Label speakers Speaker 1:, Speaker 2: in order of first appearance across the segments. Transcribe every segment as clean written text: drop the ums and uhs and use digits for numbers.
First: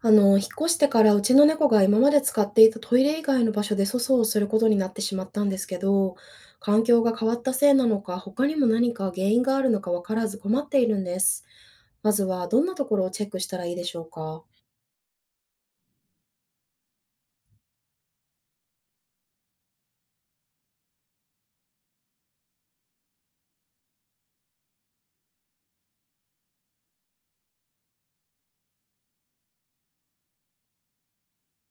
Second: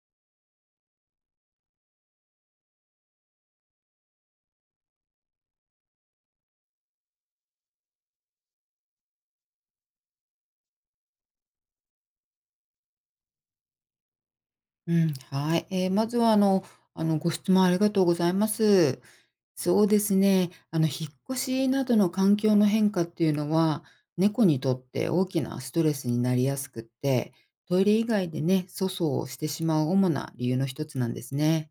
Speaker 1: 引っ越してからうちの猫が今まで使っていたトイレ以外の場所で粗相をすることになってしまったんですけど、環境が変わったせいなのか、他にも何か原因があるのかわからず困っているんです。まずはどんなところをチェックしたらいいでしょうか？
Speaker 2: うん、はい。えー、まずは、あの、あの、ご質問ありがとうございます。そうですね。引っ越しなどの環境の変化っていうのは、猫にとって大きなストレスになりやすくって、トイレ以外でね、粗相をしてしまう主な理由の一つなんですね。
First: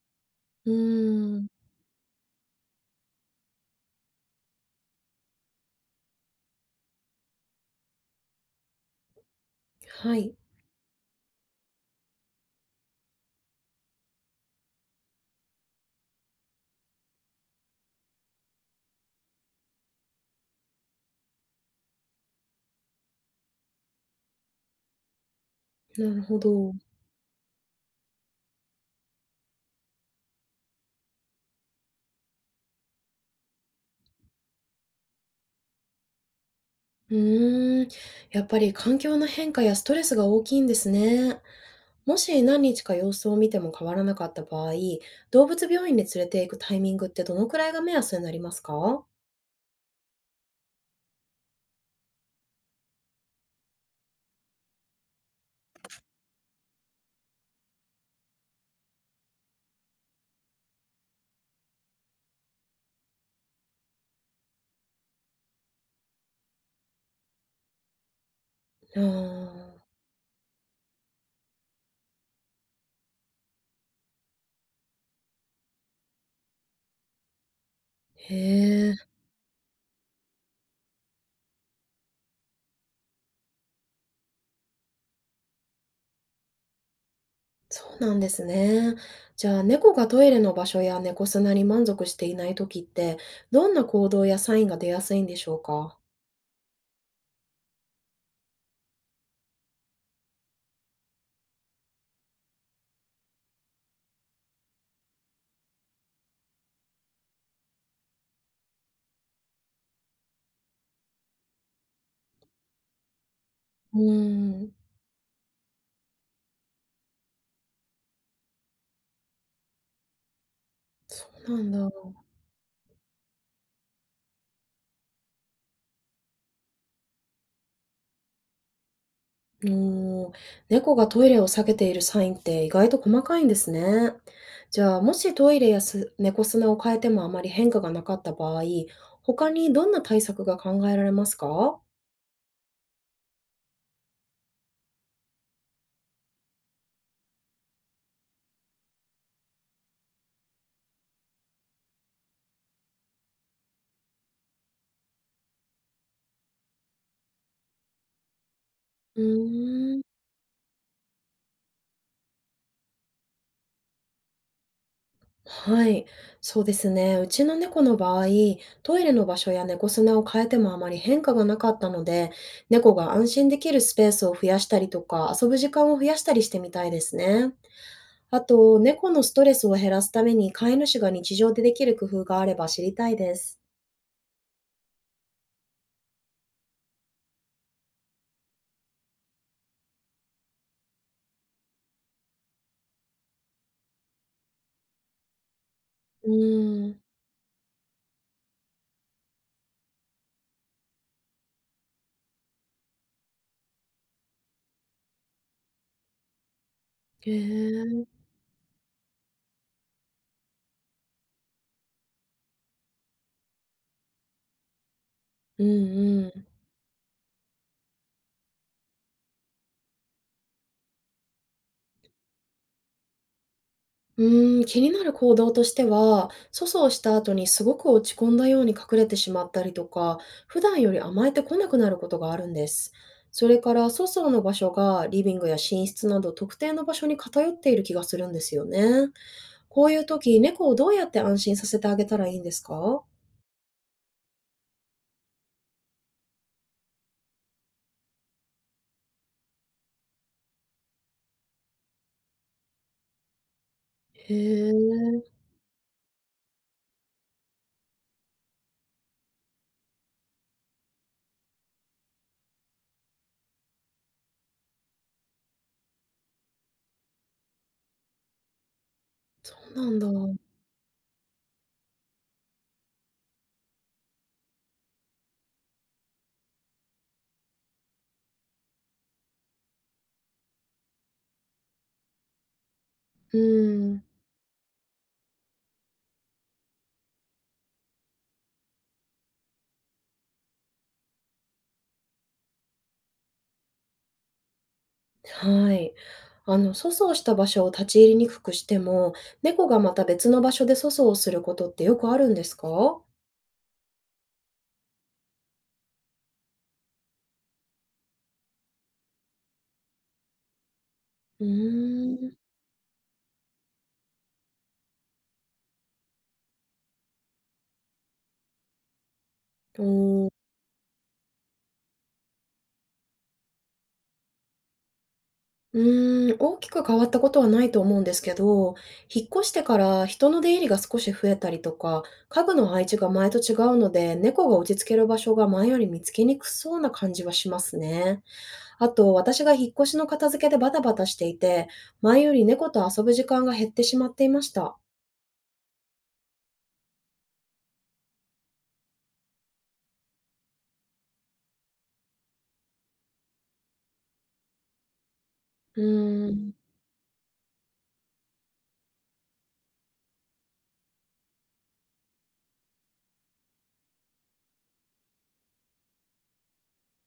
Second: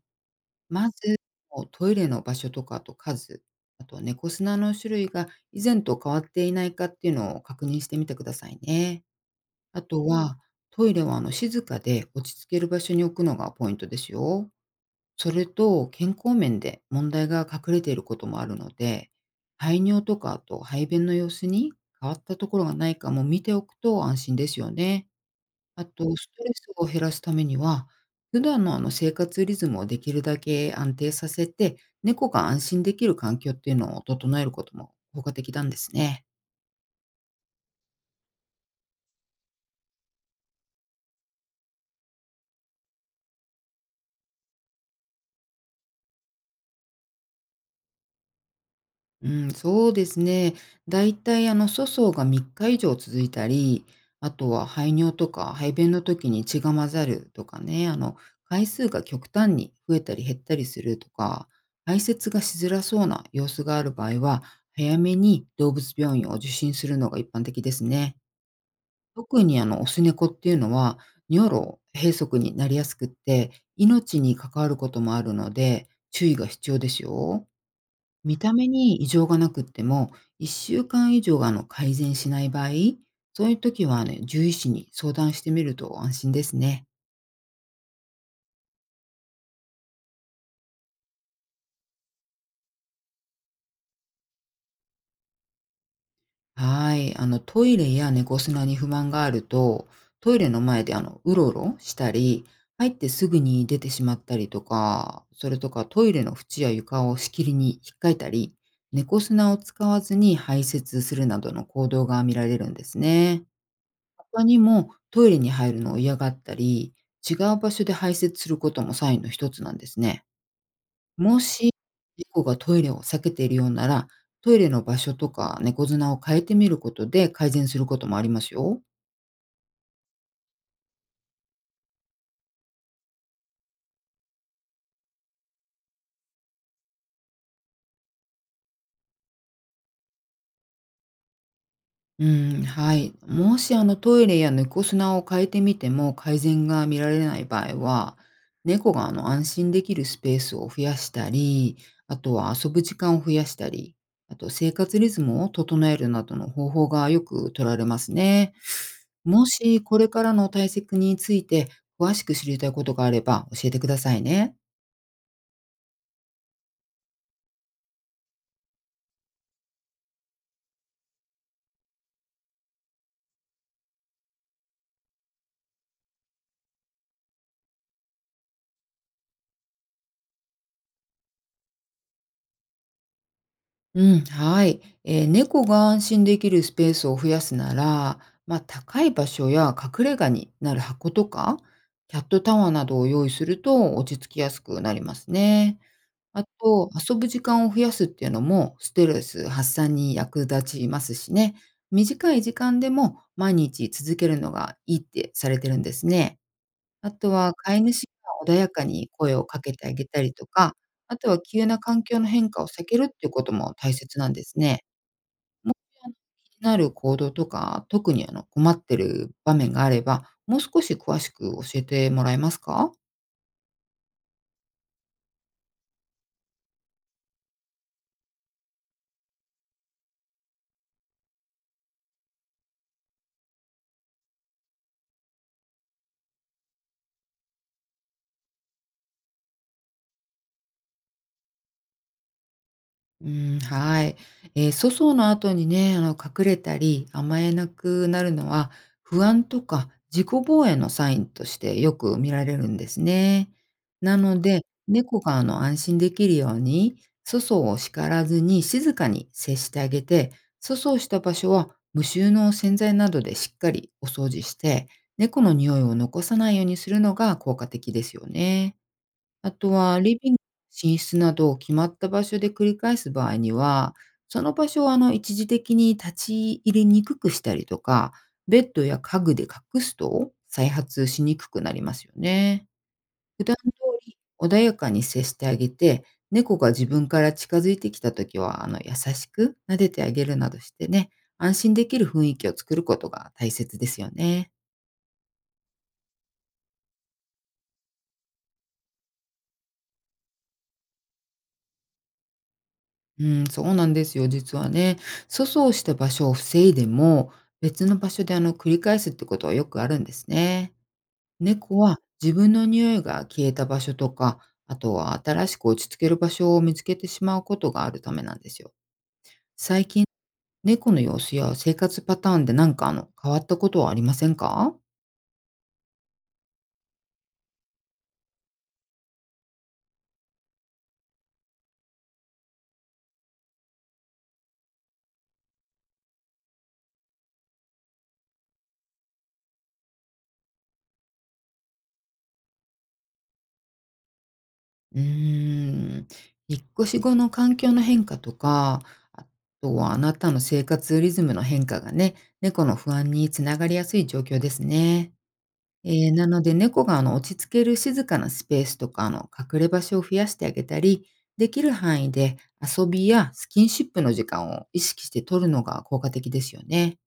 Speaker 1: う
Speaker 2: まず、
Speaker 1: ーん、
Speaker 2: もうトイレの場所とかあと数、あとは猫砂の種類が以前と変わっていないかっていうのを確認してみてくださいね。あと
Speaker 1: はい、
Speaker 2: は、トイレは静かで落ち着ける場所に置くのがポイントですよ。それと、健康面で問題が隠れていることもあるので、排尿とかあと排便の様子に変わったところがないかも見ておくと安心ですよね。あと、
Speaker 1: なる
Speaker 2: ス
Speaker 1: ほ
Speaker 2: トレス
Speaker 1: ど。
Speaker 2: を減らすためには、普段の生活リズムをできるだけ安定させて、猫が安心できる環境っていうのを整えることも効果的なんですね。
Speaker 1: うーん、やっぱり環境の変化やストレスが大きいんですね。もし何日か様子を見ても変わらなかった場合、動物病院に連れて行くタイミングってどのくらいが目安になりますか？
Speaker 2: うん、そうですね。だいたい粗相が3日以上続いたり、あとは排尿とか排便の時に血が混ざるとかね、回数が極端に増えたり減ったりするとか、排泄がしづらそうな様子がある場合は、早めに動物病院を受診するのが一般的ですね。
Speaker 1: あ
Speaker 2: 特に
Speaker 1: あ、
Speaker 2: オス猫っていうのは、尿路閉塞になりやすくって、命に関わることもあるので、注意が必要ですよ。
Speaker 1: へ
Speaker 2: 見た目
Speaker 1: え、
Speaker 2: に異常がなくっても、1週間以上が改善しない場合、そういう時はね、獣医師に相談してみると安心ですね。
Speaker 1: そうなんですね。じゃあ、猫がトイレの場所や猫砂に満足していない時って、どんな行動やサインが出やすいんでしょうか？
Speaker 2: はい。トイレや猫砂に不満があると、トイレの前でうろうろしたり、入ってすぐに出てしまったりとか、それとかトイレの縁や床をしきりに引っかいたり、猫砂を使わずに排泄するなどの行動が見られるんですね。
Speaker 1: う
Speaker 2: 他に
Speaker 1: ーん、
Speaker 2: も、トイレに入るのを嫌がったり、違う場所で排泄することもサインの一つなんですね。
Speaker 1: そ
Speaker 2: も
Speaker 1: う
Speaker 2: し、
Speaker 1: なんだ。
Speaker 2: 猫がトイレを避けているようなら、トイレの場所とか猫砂を変えてみることで改善することもありますよ。
Speaker 1: うーん、猫がトイレを避けているサインって意外と細かいんですね。じゃあ、もしトイレやす猫砂を変えてもあまり変化がなかった場合、他にどんな対策が考えられますか？
Speaker 2: うん、はい。もしトイレや猫砂を変えてみても改善が見られない場合は、猫が安心できるスペースを増やしたり、あとは遊ぶ時間を増やしたり、あと生活リズムを整えるなどの方法がよく取られますね。
Speaker 1: う
Speaker 2: もし
Speaker 1: ー
Speaker 2: こ
Speaker 1: ん。
Speaker 2: れからの対策について詳しく知りたいことがあれば教えてくださいね。
Speaker 1: はい、そうですね。うちの猫の場合、トイレの場所や猫砂を変えてもあまり変化がなかったので、猫が安心できるスペースを増やしたりとか、遊ぶ時間を増やしたりしてみたいですね。あと、猫のストレスを減らすために飼い主が日常でできる工夫があれば知りたいです。
Speaker 2: うん、はい。猫が安心できるスペースを増やすなら、まあ、高い場所や隠れ家になる箱とか、キャットタワーなどを用意すると落ち着きやすくなりますね。
Speaker 1: う
Speaker 2: あと、
Speaker 1: ーん、
Speaker 2: 遊ぶ時間を増やすっていうのもストレス発散に役立ちますしね。短い時間でも毎日続けるのがいいってされてるんですね。あ
Speaker 1: へ
Speaker 2: とは飼い主
Speaker 1: え、
Speaker 2: が穏やかに声をかけてあげたりとか、あとは急な環境の変化を避けるっていうことも大切なんですね。
Speaker 1: うん
Speaker 2: もし、あの、
Speaker 1: うん。
Speaker 2: 気になる行動とか、特に困ってる場面があれば、もう少し詳しく教えてもらえますか？
Speaker 1: うーん、気になる行動としては、粗相した後にすごく落ち込んだように隠れてしまったりとか、普段より甘えてこなくなることがあるんです。それから粗相の場所がリビングや寝室など特定の場所に偏っている気がするんですよね。こういう時、猫をどうやって安心させてあげたらいいんですか？
Speaker 2: うん、はい。粗相の後にね、隠れたり甘えなくなるのは、不安とか自己防衛のサインとしてよく見られるんですね。な
Speaker 1: へ
Speaker 2: ので、猫
Speaker 1: え、
Speaker 2: が安心できるように、粗相を叱らずに静かに接してあげて、粗相した場所は無臭の洗剤などでしっかりお掃除して、猫の匂いを残さないようにするのが効果的ですよね。あ
Speaker 1: そ
Speaker 2: と
Speaker 1: うなん
Speaker 2: は
Speaker 1: だ。
Speaker 2: リビング、寝室など決まった場所で繰り返す場合には、その場所を一時的に立ち入りにくくしたりとか、ベッドや家具で隠すと再発しにくくなりますよね。
Speaker 1: う
Speaker 2: 普段通
Speaker 1: ーん。
Speaker 2: り穏やかに接してあげて、猫が自分から近づいてきたときは優しく撫でてあげるなどしてね、安心できる雰囲気を作ることが大切ですよね。
Speaker 1: はい。粗相した場所を立ち入りにくくしても、猫がまた別の場所で粗相をすることってよくあるんですか？
Speaker 2: うん、そうなんですよ、実はね。粗相した場所を防いでも、別の場所で繰り返すってことはよくあるんですね。
Speaker 1: う
Speaker 2: 猫は
Speaker 1: ー
Speaker 2: 自
Speaker 1: ん。
Speaker 2: 分の匂いが消えた場所とか、あとは新しく落ち着ける場所を見つけてしまうことがあるためなんですよ。
Speaker 1: お
Speaker 2: 最近、
Speaker 1: ー。
Speaker 2: 猫の様子や生活パターンでなんか変わったことはありませんか。
Speaker 1: うーん、大きく変わったことはないと思うんですけど、引っ越してから人の出入りが少し増えたりとか、家具の配置が前と違うので、猫が落ち着ける場所が前より見つけにくそうな感じはしますね。あと、私が引っ越しの片付けでバタバタしていて、前より猫と遊ぶ時間が減ってしまっていました。
Speaker 2: うーん、引っ越し後の環境の変化とか、あとはあなたの生活リズムの変化がね、猫の不安につながりやすい状況ですね。
Speaker 1: う
Speaker 2: な
Speaker 1: ー
Speaker 2: ので
Speaker 1: ん。
Speaker 2: 猫が落ち着ける静かなスペースとか隠れ場所を増やしてあげたり、できる範囲で遊びやスキンシップの時間を意識して取るのが効果的ですよね。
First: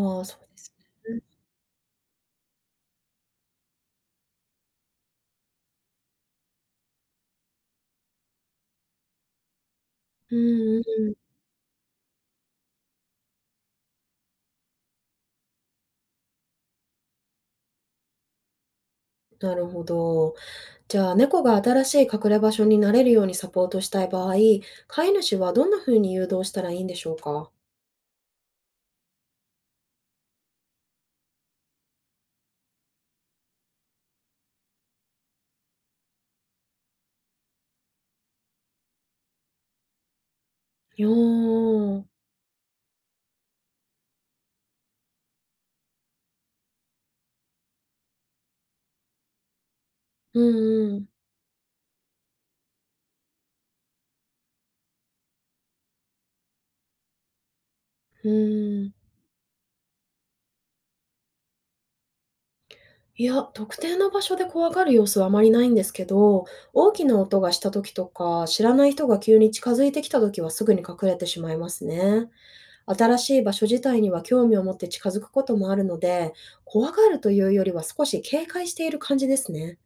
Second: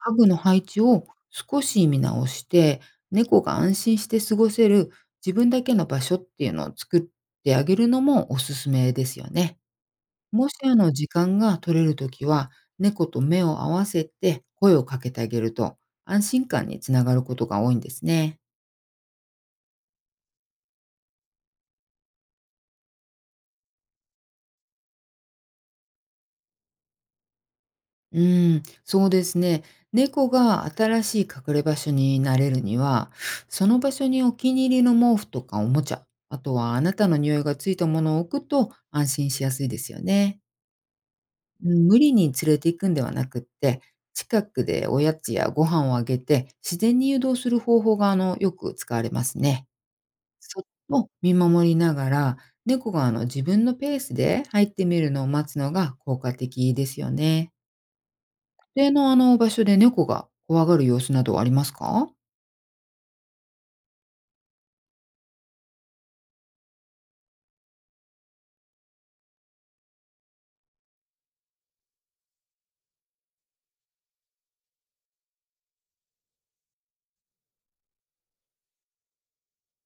Speaker 2: 家
Speaker 1: あ、
Speaker 2: 具
Speaker 1: そ
Speaker 2: の
Speaker 1: うで
Speaker 2: 配
Speaker 1: す
Speaker 2: 置を
Speaker 1: ね。
Speaker 2: 少し見直して、猫が安心して過ごせる自分だけの場所っていうのを作ってあげるのもおすすめですよね。
Speaker 1: う
Speaker 2: もし
Speaker 1: ん、うん、
Speaker 2: 時間が取れるときは、猫と目を合わせて声をかけてあげると、安心感につながることが多いんですね。
Speaker 1: なるほど。じゃあ、猫が新しい隠れ場所に慣れるようにサポートしたい場合、飼い主はどんな風に誘導したらいいんでしょうか？
Speaker 2: うーん、そうですね。猫が新しい隠れ場所に慣れるには、その場所にお気に入りの毛布とかおもちゃ、あとはあなたの匂いがついたものを置くと安心しやすいですよね。
Speaker 1: よお、う
Speaker 2: うん、
Speaker 1: ん
Speaker 2: 無
Speaker 1: う
Speaker 2: 理に連れて行くんではなくって、近くでおやつやご飯をあげて自然に誘導する方法がよく使われますね。そっ
Speaker 1: ん。
Speaker 2: と見守りながら、猫が自分のペースで入ってみるのを待つのが効果的ですよね。
Speaker 1: うん。
Speaker 2: 例の場所で猫が怖がる様子などありますか？
Speaker 1: いや、特定の場所で怖がる様子はあまりないんですけど、大きな音がした時とか、知らない人が急に近づいてきた時はすぐに隠れてしまいますね。新しい場所自体には興味を持って近づくこともあるので、怖がるというよりは少し警戒している感じですね。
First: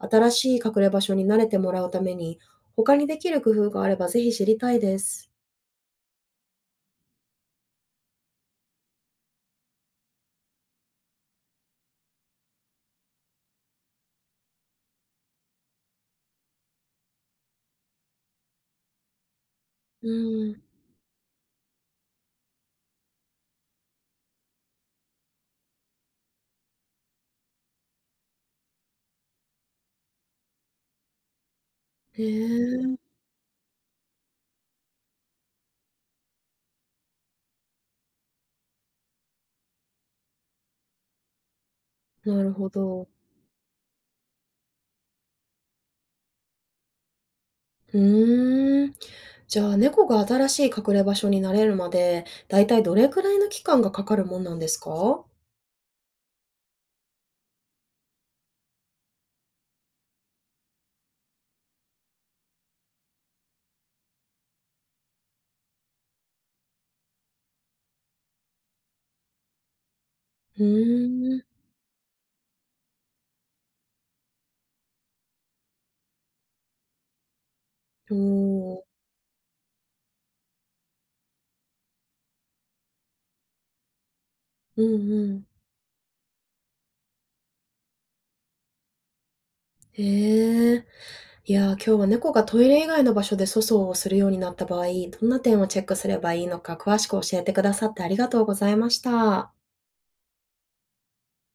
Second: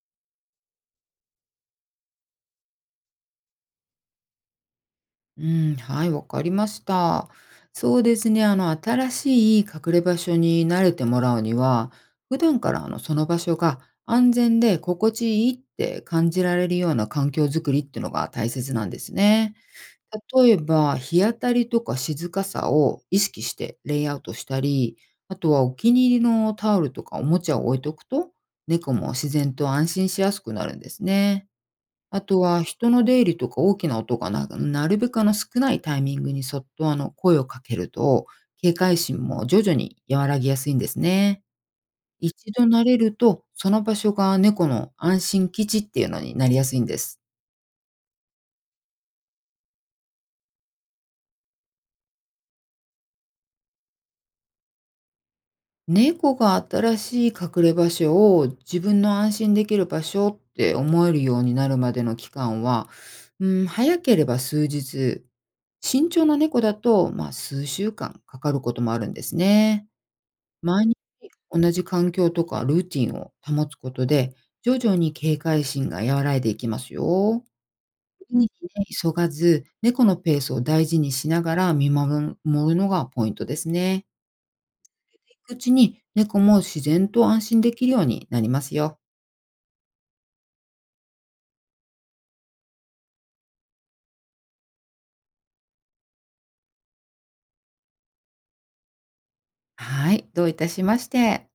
Speaker 1: 新しい隠れ場所に慣れてもらうために、他にできる工夫があればぜひ知りたいです。
Speaker 2: うん、はい、わかりました。そうですね、新しい隠れ場所に慣れてもらうには、普段からその場所が安全で心地いいって感じられるような環境づくりっていうのが大切なんですね。
Speaker 1: うー
Speaker 2: 例え
Speaker 1: ん。
Speaker 2: ば、日当たりとか静かさを意識してレイアウトしたり、あとはお気に入りのタオルとかおもちゃを置いとくと、猫も自然と安心しやすくなるんですね。あ
Speaker 1: へ
Speaker 2: とは人
Speaker 1: え、
Speaker 2: の出入りとか大きな音がななるべく少ないタイミングにそっと声をかけると、警戒心も徐々に和らぎやすいんですね。
Speaker 1: なる
Speaker 2: 一度
Speaker 1: ほ
Speaker 2: 慣れ
Speaker 1: ど。
Speaker 2: ると、その場所が猫の安心基地っていうのになりやすいんです。
Speaker 1: うーん。じゃあ、猫が新しい隠れ場所に慣れるまで、だいたいどれくらいの期間がかかるもんなんですか？
Speaker 2: 猫が新しい隠れ場所を自分の安心できる場所って思えるようになるまでの期間は、うん、早ければ数日、慎重な猫だと、まあ、数週間かかることもあるんですね。
Speaker 1: う
Speaker 2: 毎日
Speaker 1: ーん。
Speaker 2: 同じ環境とかルーティンを保つことで、徐々に警戒心が和らいでいきますよ。
Speaker 1: お
Speaker 2: 無理に
Speaker 1: ー。
Speaker 2: ね、急がず、猫のペースを大事にしながら見守るのがポイントですね。
Speaker 1: うんうん。
Speaker 2: うちに猫も自然と安心できるようになりますよ。
Speaker 1: へえ。いやー、今日は猫がトイレ以外の場所で粗相をするようになった場合、どんな点をチェックすればいいのか詳しく教えてくださってありがとうございました。
Speaker 2: はい、どういたしまして。